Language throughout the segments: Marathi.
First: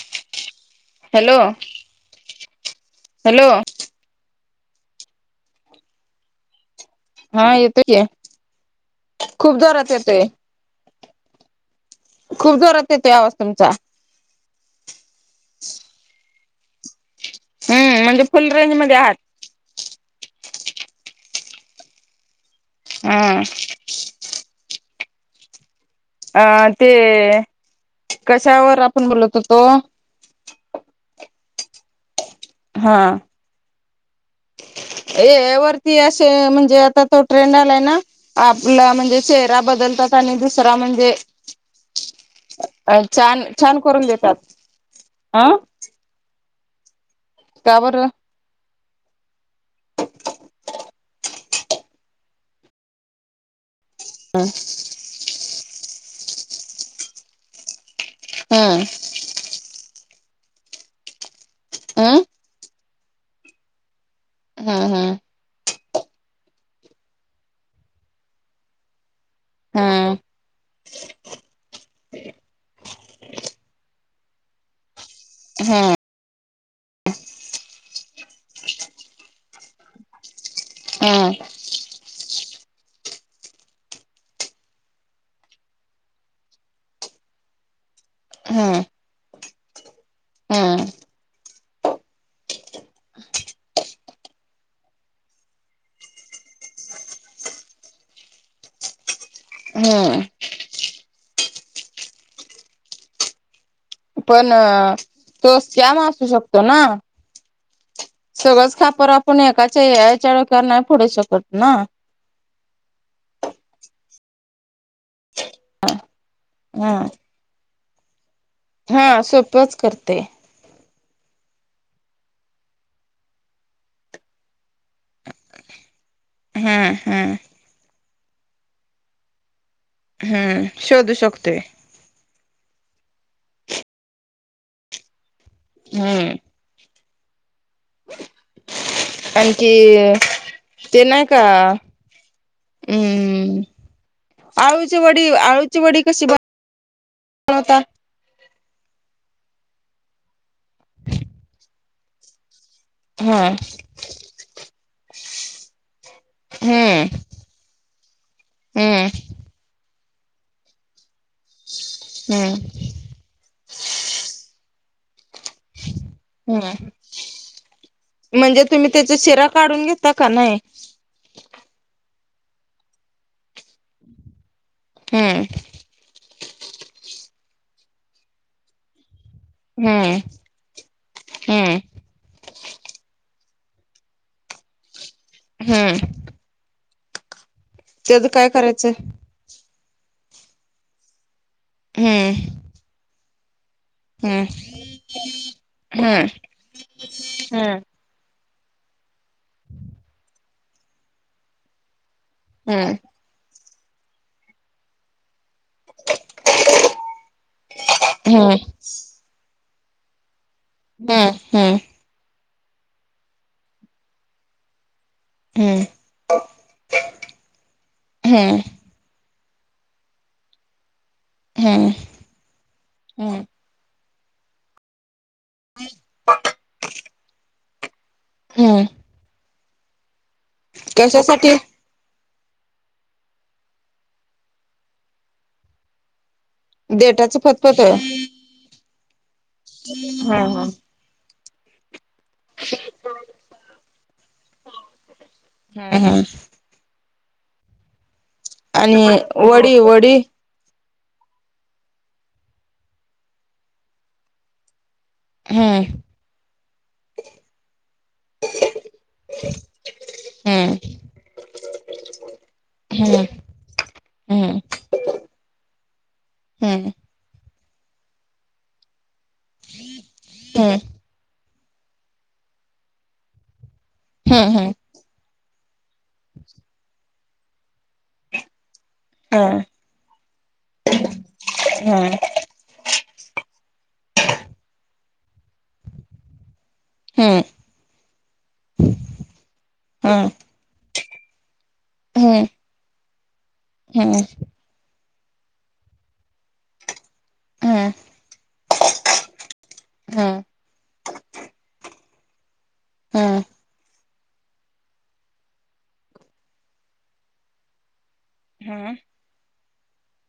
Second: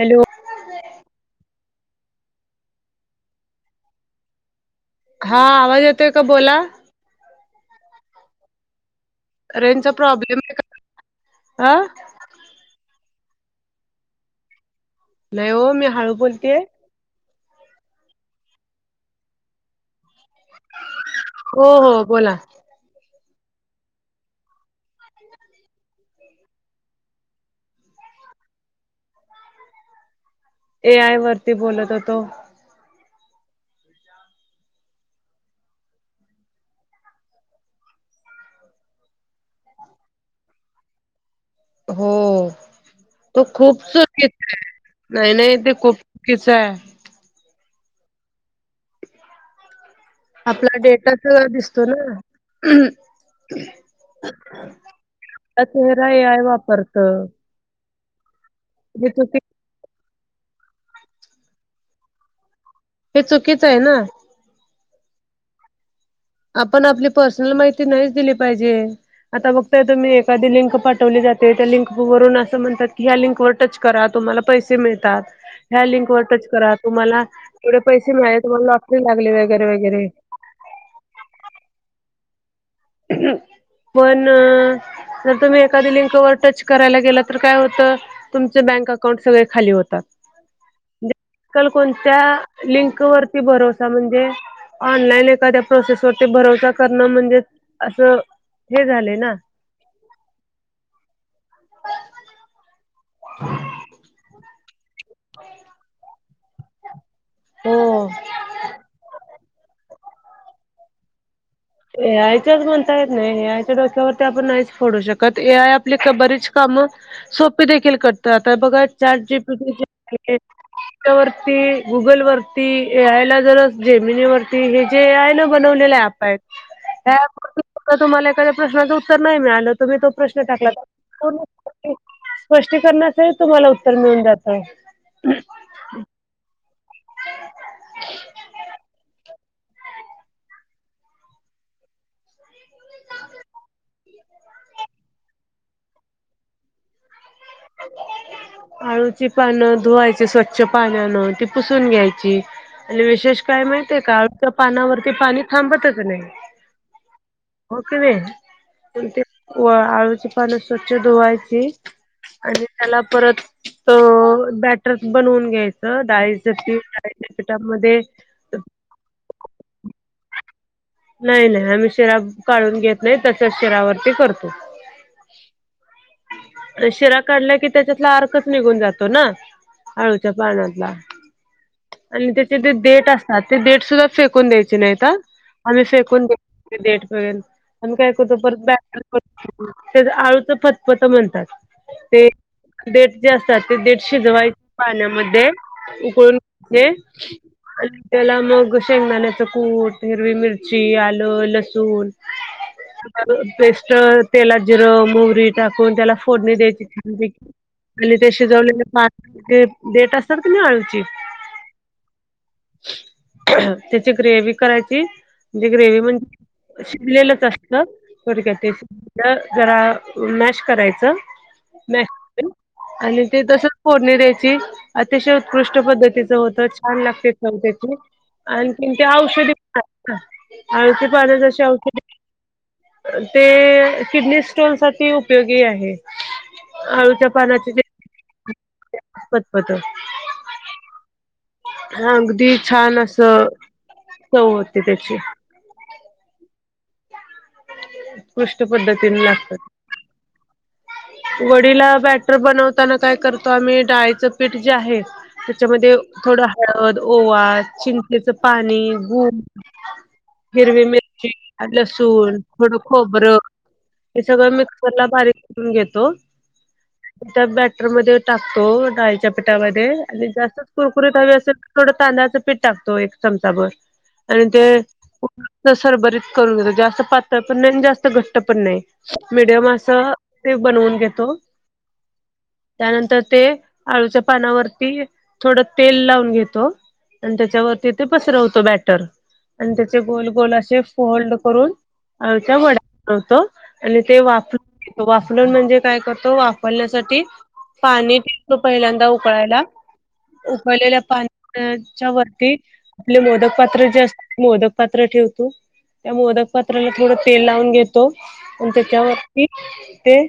हॅलो हॅलो हॅलो हा आवाज येतोय का बोला हा येतो क रेचा प्रॉब्लेम आहे का ह. खूप जोरात येतो या वस्तुंचा नाही हो मी हळू बोलतेय. हम्म म्हणजे फुल रेंज ममध्ये आहात. हो हो बोला. हम्. ह [inaudible] अ ते कशावर आपण बोलत होतो. ए आय वरती बोलत होतो. हा ए वरती असे म्हणजे आता तो ट्रेंड आलाय ना. आपला म्हणजे चेहरा बदलतात आणि दुसरा म्हणजे. हो छान तो छान खूप करून देतात नाही अ नाही ते खूप. किच आहे. त्यावरर. हो आपला डेटाच दिसतो ना. अ तेराय वापरत. हा. जे तु. आह हे चुकीचं आहे ना. हा हा आपण आपली पर्सनल माहिती नाहीच दिली पाहिजे. आता बघताय तुम्ही, हम्म एखादी लिंक पाठवली जाते, त्या लिंकवरून असं म्हणतात की, ह्या लिंकवर टच करा तुम्हाला पैसे मिळतात. ह्या हम्म लिंक वर टच करा तुम्हाला पुढे पैसे मिळाले, तुम्हाला लॉटरी लागले वगैे वगैरे. हा! पण.... जर तुम्ही एखादी लिंकवर टच करायला गेला तर काय होतं. तुमच बँक अकाउंट सगळे खाली होतात. ह. म्हणजे, कल कोणत्या लिंक वरती भरोसा म्हणजे, ऑनलाईन एखाद्या प्रोसेसवररती भरोसा करणं म्हणजे असं हे झाले ना! हम! [inaudible] पण तो सक्याम असु शकतो ना! हो सगळच खापर आपण पण एकाच्या या चचाळकार नाही फोडू शकत ना. ए आयच्याच म्हणता येत नाही ए आयच्या डोक्यावरती आपण नाहीच फोडू शकतो. ए आयआपली बरीच कामं ह सोपी देखील कर तर आता बघा चार हा जीबी. सोपच करते [unintelligible] वरती गुगल वरती, ए आयला जर जेमिनी वरती, हे जे आहे ना बनवलेले ऍप. हम्म हम्म ह तुम्हाला एखाद प्रश्चं उत्तर नाही मिळालं, तुम्ही तो प्रश्न हम्म टाकला. शोधू शकतोय [unintelligible] स्पष्टीकरणासहित तुम्हाला उत्तर मिळून जात. हम्म. आणखी ते नाही का! हम्म... आळूची वडी आळूची वडी कशी बनता. आळूची पानं धुवायची स्वच्छ पानानं, ती पुसून घ्यायची, आणि विशेष हा काय माहितीये का? काळच्या पानावरती पाणी थांबतच नाही. हम्म हो का नाही, हम्म पण ते व आळूची पानं स्वच्छ धुवायची आणि हम्म त्याला परत, त बॅटर बनवून घ्यायचं डाळी ज ती हम्म डाळीच्या पिटामध्ये, म्हणजे तुम्ही त्याचा शिरा काढून घेता का नाही? नाही नाही आम्ही शिराब काढून घेत नाही तसच शिरावरती करतो. हम. शिरा काढल्या की त्याच्यातला अर्कच निघून जातो ना. हम्म आळुच्या पानातला. हम्म आणि त्याचे तेे डेट असतात. ते डेट सुद्धा फेकून द्यायचे नाहीत हा. आम्ही हम्म फेकून देत नाही डेट वगैरे आम्ही काय त्याच करतो, परत करायचं बेटर बनव आळूचं फतपत म्हणतात. ते हम्म डेट जे असत. जे असतात ते देठ हम्म शिजवायचं पाण्यामध्ये हम्म उकळून घेत हम्म त्याला मग शेंगदाण्याचं कूट, हिरवी मिरची, आलं लसूण, हम्! पेस्ट तेलात जिरं मोहरी. टाकून त्याला फोडणी द्याची ते हम्म शिजवले पान ते डेट असतात क नाही आळूची. हम्म हम्म त्याची ग्रेवी करायची. म्हणजे हम्म ग्रेव म्हणजे शिजलेलंच असतं, थोडक्यात हम्म ते, जरा मॅश करायचं हम्म ना आणि ते हम्म तसच फोडणी द्यायची अतिशय उत्कृष्ट पद्धतीचं होतं छान लागते. हम्म आणखी औषधी पण असतात ना, आळूची पानं कशासाठी जशी औषध ते किडनी स्टोन साठी उपयोगी आहे. अळूच्या देटाच फतफतोय पानाचेपतपत [unintelligible] हा हा... हा अगदी छान अस चव होते त्याची.... हम हा.... उत्कृष्ट आणि पद्धतीने लागतात.... वडी वडी वडीला बॅटर बनवताना काय करतो आम्ही डाळीचं पीठ जे आहे.... त्याच्यामध्ये हम्म थोडं हळद ओवा चिंचेच पाणी तूप.... हम्म हिरवी मिरची लसूण.... थोडं हम्म खोबरं हे सगळं हम्म मिक्सरला बारीक करून घेतो.... हम्म त्या बॅटरमध्ये टाकतो डाळीच्या..... पीटामध्ये आणि जास्तच हम्म कुरकुरीत हवी असेल तर थोडं तांदळाचं पीठ टाकतो एक चमचाभर..... आणि हम्म ते सरभरीत करून घेतात जास्त पातळ पण नाही आणि जास्त घट्ट पण नाही.... हम्म मीडियम अस ते बनवून घेतो.... त्यानंतर ते आळूच्या पानावरती थोडं तेल लावून घेतो.... आणि हम्म हम्म हम्म त्याच्यावरती ते पसरवतो बॅटर आणि त्याचे गोल गोल असे फोल्ड करून.... हम्म हम्म हम्म अच्या वडा होतो आणि हम्म ते वापरून... वाफलण म्हणजे काय करतो वाफवण्यासाठी पाणी.... तो पहिल्यांदा उकळायला हम्म हम्म हम्म उकळलेल्या पाण्याच्या वरती.... आपले हम्म मोदक पात्र जे असत मोदक पात्र ठेवतो त्या मोदक..... पत्राला थोडं तेल लावून घेतो आणि त्याच्यावरती ते....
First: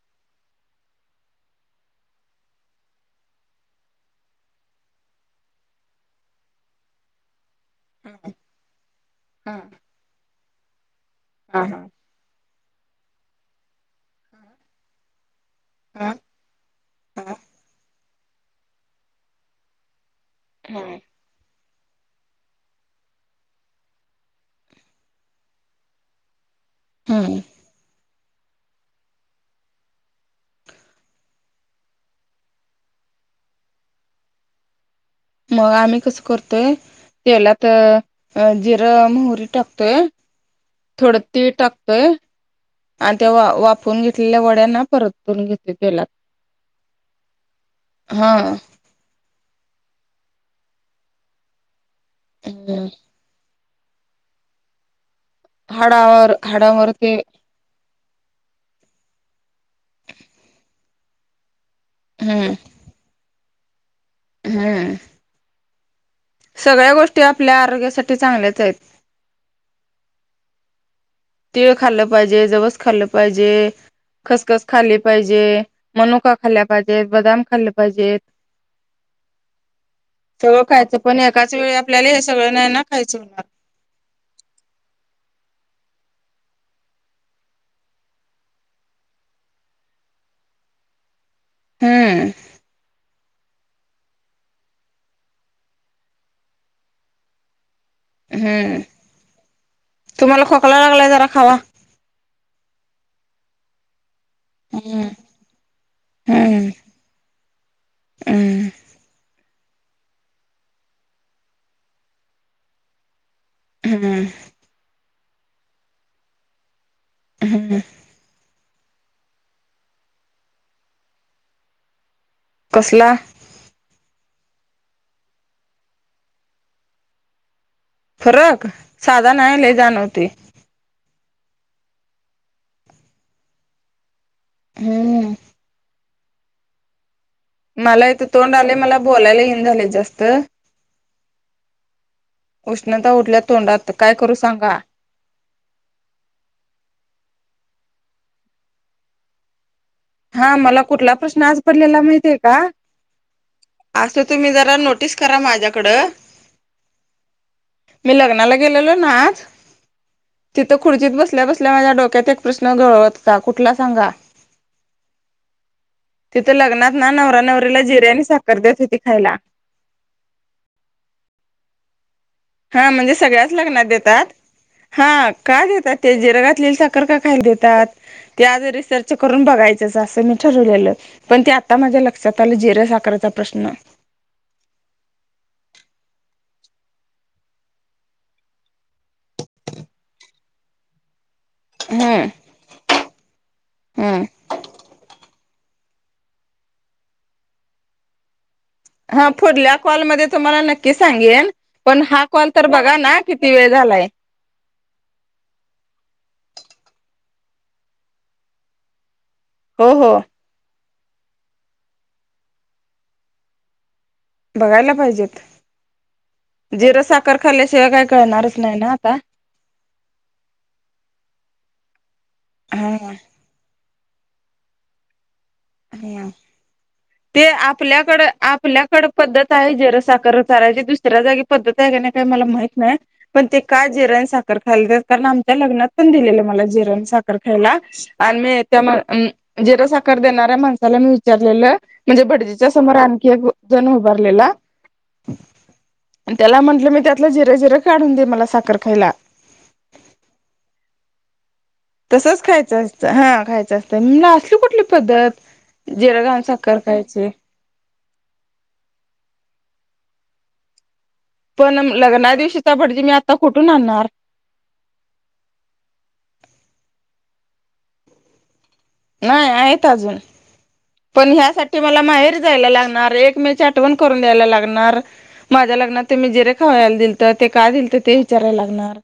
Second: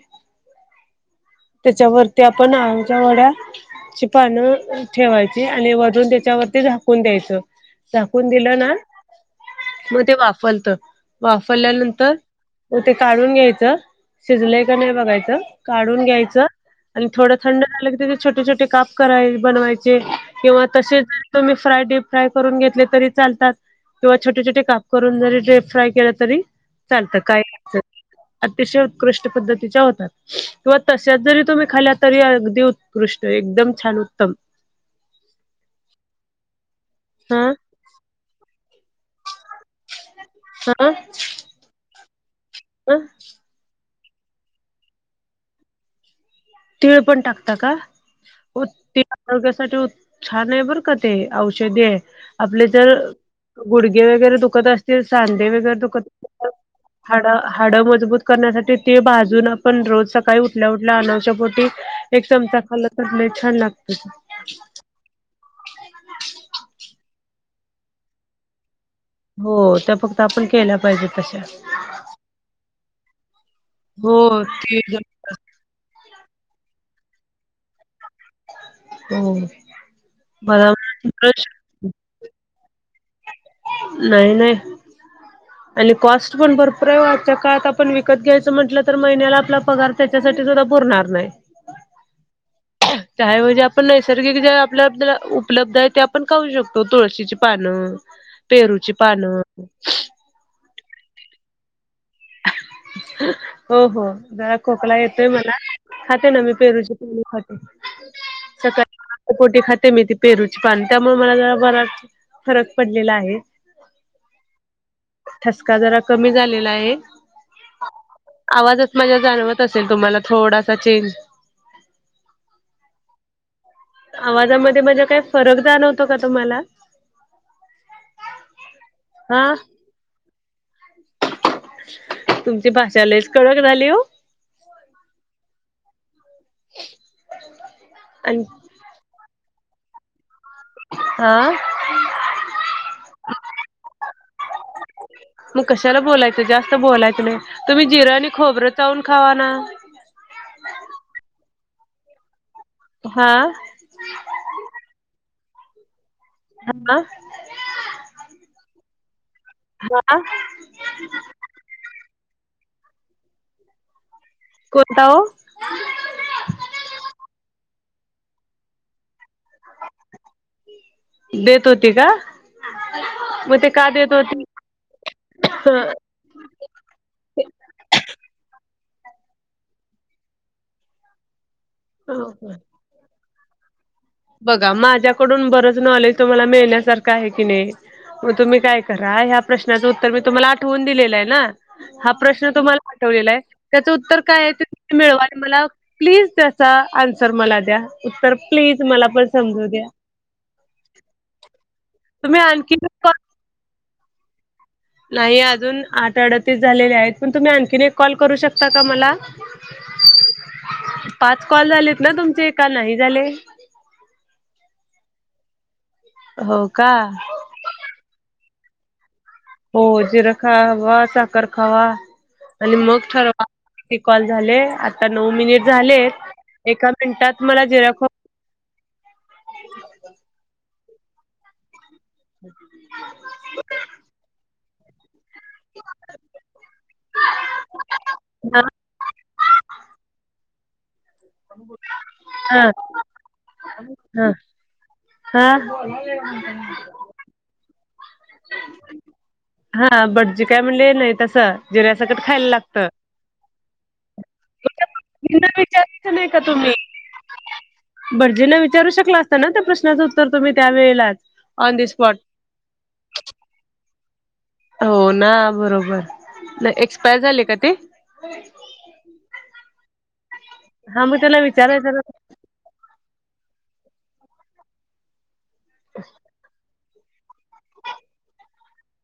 त्याच्यावरती आपण आमच्या वड्या.... शची पानं ठेवायची आणि वरून त्याच्यावरती झाकून द्यायचं.... झाकून दिलं ना... हा... मग ते वाफलत वाफरल्यानंतर..... हो ते काढून घ्यायचं शिजले का नाही बघायचं काढून घ्यायचं.... आणि थोडं थंड झालं की त छोटे छोटे काप करायचे बनवायचे किंवा हम्म हम्म हम्म तसेच.... तुम्ही फ्राय डीप फ्राय करून घेतले तरी चालतात... किंवा छोटे छोटे काप करून जरी फ्राय केलं तरी.... चालत हम्म काय अतिशय उत्कृष्ट पद्धतीच्या होतात किंवा.... जरी तुम्ही खाला तरी अगदी उत्कृष्ट एकदम छान उत्तम.... मग आम्ही कसं करतोय हा तेलात जिरं मोहरी.... टाकतोय हा थोड तीळ टाकतोय ह आणि ते वाफे... वाफवून घेतलेल्या वड्याना परतून घेत प तेलात.... तीळ पण टाकता का? हा आरोग्यासाठी छान आहे बर का ते औषधी आहे आपले जर.... गुडगे वगैरे दुखत असतील सांधे वगैरे दुखत हाडावर असतील हाडावर ते हाडा... हाडं मजबूत करण्यासाठी ते भाजून आपण रोज सकाळी उठल्या उठल्या अनुश्यापोटी.... एक हम्म चमचा खाल्ला तर छान लागतो... हम्म.... सगळ्या गोष्टी आपल्या आरोग्यासाठी चांगल्याच आहेत... हो तर फक्त आपण केल्या पाहिजे तशा.... तिळ खाल्ल पाहिजे जवस खाल्लं पाहिजे हो खसखस तीळ खाली पाहिजे.... मनुका खाल्ल्या पाहिजेत बदाम खाल्ले पाहिजेत.. हो सगळं खायचं पण बरोबर एकाच वेळी आपल्याला हे सगळं नाही ना खायचं होणार... नाही नाही.... आणि कॉस्ट पण भरपूर आहे आजच्या काळात आपण विकत घ्यायचं म्हटलं तर महिन्याला आपला पगार... त्याच्यासाठी सुद्धा पुरणार नाही.... हम्म.... चहा म्हणजे आपण नैसर्गिक जे आपल्याला उपलब्ध आहे ते आपण खाऊ शकतो तुळशीची... पानं हम्म पेरूची पानं तुम्हाला खोकला लागलाय जरा खावा. हो हो जरा खोकला हम्म येतोय मला. खाते ना मी हम्म पेरूची पान खाते. हम्म सकाळी पोटी खाते मी ती पेरूची पान त्यामुळे मला जरा बरासा फरक पडलेला आहे. हम्म. ठसका जरा कमी झालेला आहे. हम्म. आवाजात माझ्या जाणवत असेल तुम्हाला थोडासा चेंज. कसला? आवाजामध्ये माझ्या काय फरक जाणवतो का तुम्हाला? फरक साधा हा नाय लई जाणवतोय. तुमची भाषा लयच कडक झाली ओ. हम्म. [inaudible] मला इथं आणि तोंड आलयं मला बोलायला ईना झालयं जास्त. हा. उष्णता उठलिया तोंडात काय करू सांगा. मग कशाला बोलायचं जास्त बोलायच नाही तुम्ही जिरं आणि खोबरं चावून खावा ना. हा मला कुठला प्रश्न आज पडलेला माहितीये का? हा. असं तुम्ही जरा नोटीस करा माझ्याकडं. हा. मी लग्नाला गेलेलो ना आज हा तिथं खुर्चीत बसल्या बसल्या माझ्या डोक्यात एक प्रश्न घोळत होता कुठला सांगा? कोणता ओ? तिथं लग्नात ना नवरा नवरीला जिरे आणि साखर देत होती खायला. देत होती का? हा म्हणजे सगळ्याच मग ते लग्नात का देत देतात हा काय देतायेत. ते जिर घातलेली साखर का खायला देतात? ते आज रिसर्च करून बघायचंच असं मी ठरवलेलं. पण ते आता माझ्या लक्षात होती? आलं जिरे साखरचा प्रश्न. बघा माझ्याकडून बरच नॉलेज तुम्हाला मिळण्यासारखं आहे की नाही. मग तुम्ही काय करा ह्या प्रश्नाचं उत्तर मी तुम्हाला आठवून दिलेलं आहे ना. हा हम्म प्रश्न तुम्हाला आठवलेला आहे त्याचं उत्तर हम्म काय आहे ते मिळवा आणि मला प्लीज त्याचा आन्सर मला द्या उत्तर प्लीज मला पण हा समजू पुढल्या द्या. कॉलमध्ये तुम्हाला नक्की सांगेन पण हा तुम्ही कॉल तर आणखी बघा ना. किती वेळ झालाय. नाही अजून आठ अडतीस झालेले आहेत पण तुम्ही आणखीन एक कॉल करू शकता का मला? हो हो. पाच कॉल झालेत ना तुमचे का नाही झाले? बघायला पाहिजेत हो जिर का? साखर खाल्ल्याशिवाय काय कळणारच नाही ना आता. हो जिरं खावा साखर खावा आणि हा मग ठरवा. किती कॉल झाले आता नऊ मिनिट झाले एका मिनटात मला जिरा खोब कड आपल्याकडं पद्धत आहे जिर साखर चारायची दुसऱ्या जागी पद्धत आहे का नाही काय मला माहित नाही. पण ते का जिर आण साखर खायला देत्यात कारण, आमच्या लग्नात पण दिलेलं मला जिर आण साखर. खायला आणि मी खोबरा त्या माण अ जिर साखर देणाऱ्या माणसाला मी वि चारलेलं म्हणजे भटजीच्या हा समोर आणखी एक जण हा उभारलेला हा आणि त्याला म्हंटलं मी त्यातलं जिर जिर काढून दे मला साखर खायला हा भटजी काय म्हणले नाही तसं. जिऱ्यासकट तसंच खायला खायचं लागतं. असतं हा खायचं असतं असली कुठली पद्धत भटजींना विचारायचं जिरा घाऊन साखर खायचे भटजीना विचारू शकला असता ना त्या प्रश्नाचं उत्तर तुम्ही त्या वेळेलाच ऑन पण दी स्पॉट लग्ना दिवशीचा भटजी मी आता कुठून आणणार हो ना बरोबर नाही एक्सपायर झाले का ते [unintelligible] नाही आहेत अजून हा मग पण त्याला ह्यासाठी विचारायचं मला ना माहेर जायला लागणार एक मे आठवण करून द्यायला लागणार माझ्या लग्न त्ी जिरे खायला तर ते का दिल तर ते विचारायला लागणार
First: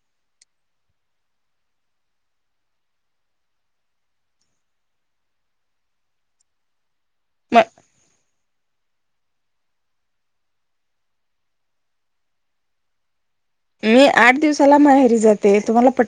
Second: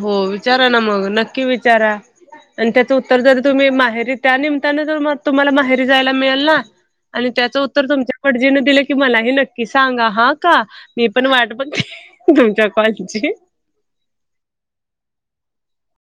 हो विचारा ना मग नक्की विचारा आणि त्याचं उत्तर जर तुम्ही माहेरी त्यानिमित्तानें तुम्हाला माहेरी जायला मिळेल ना आणि म त्याचं उत्तर तुमच्या भटजीने दिलं की मलाही नक्की सांगा हा का मी पण वाट बघ तुमच्या कळची क मी आठ दिवसाला माहेरी जाते तुम्हाला पट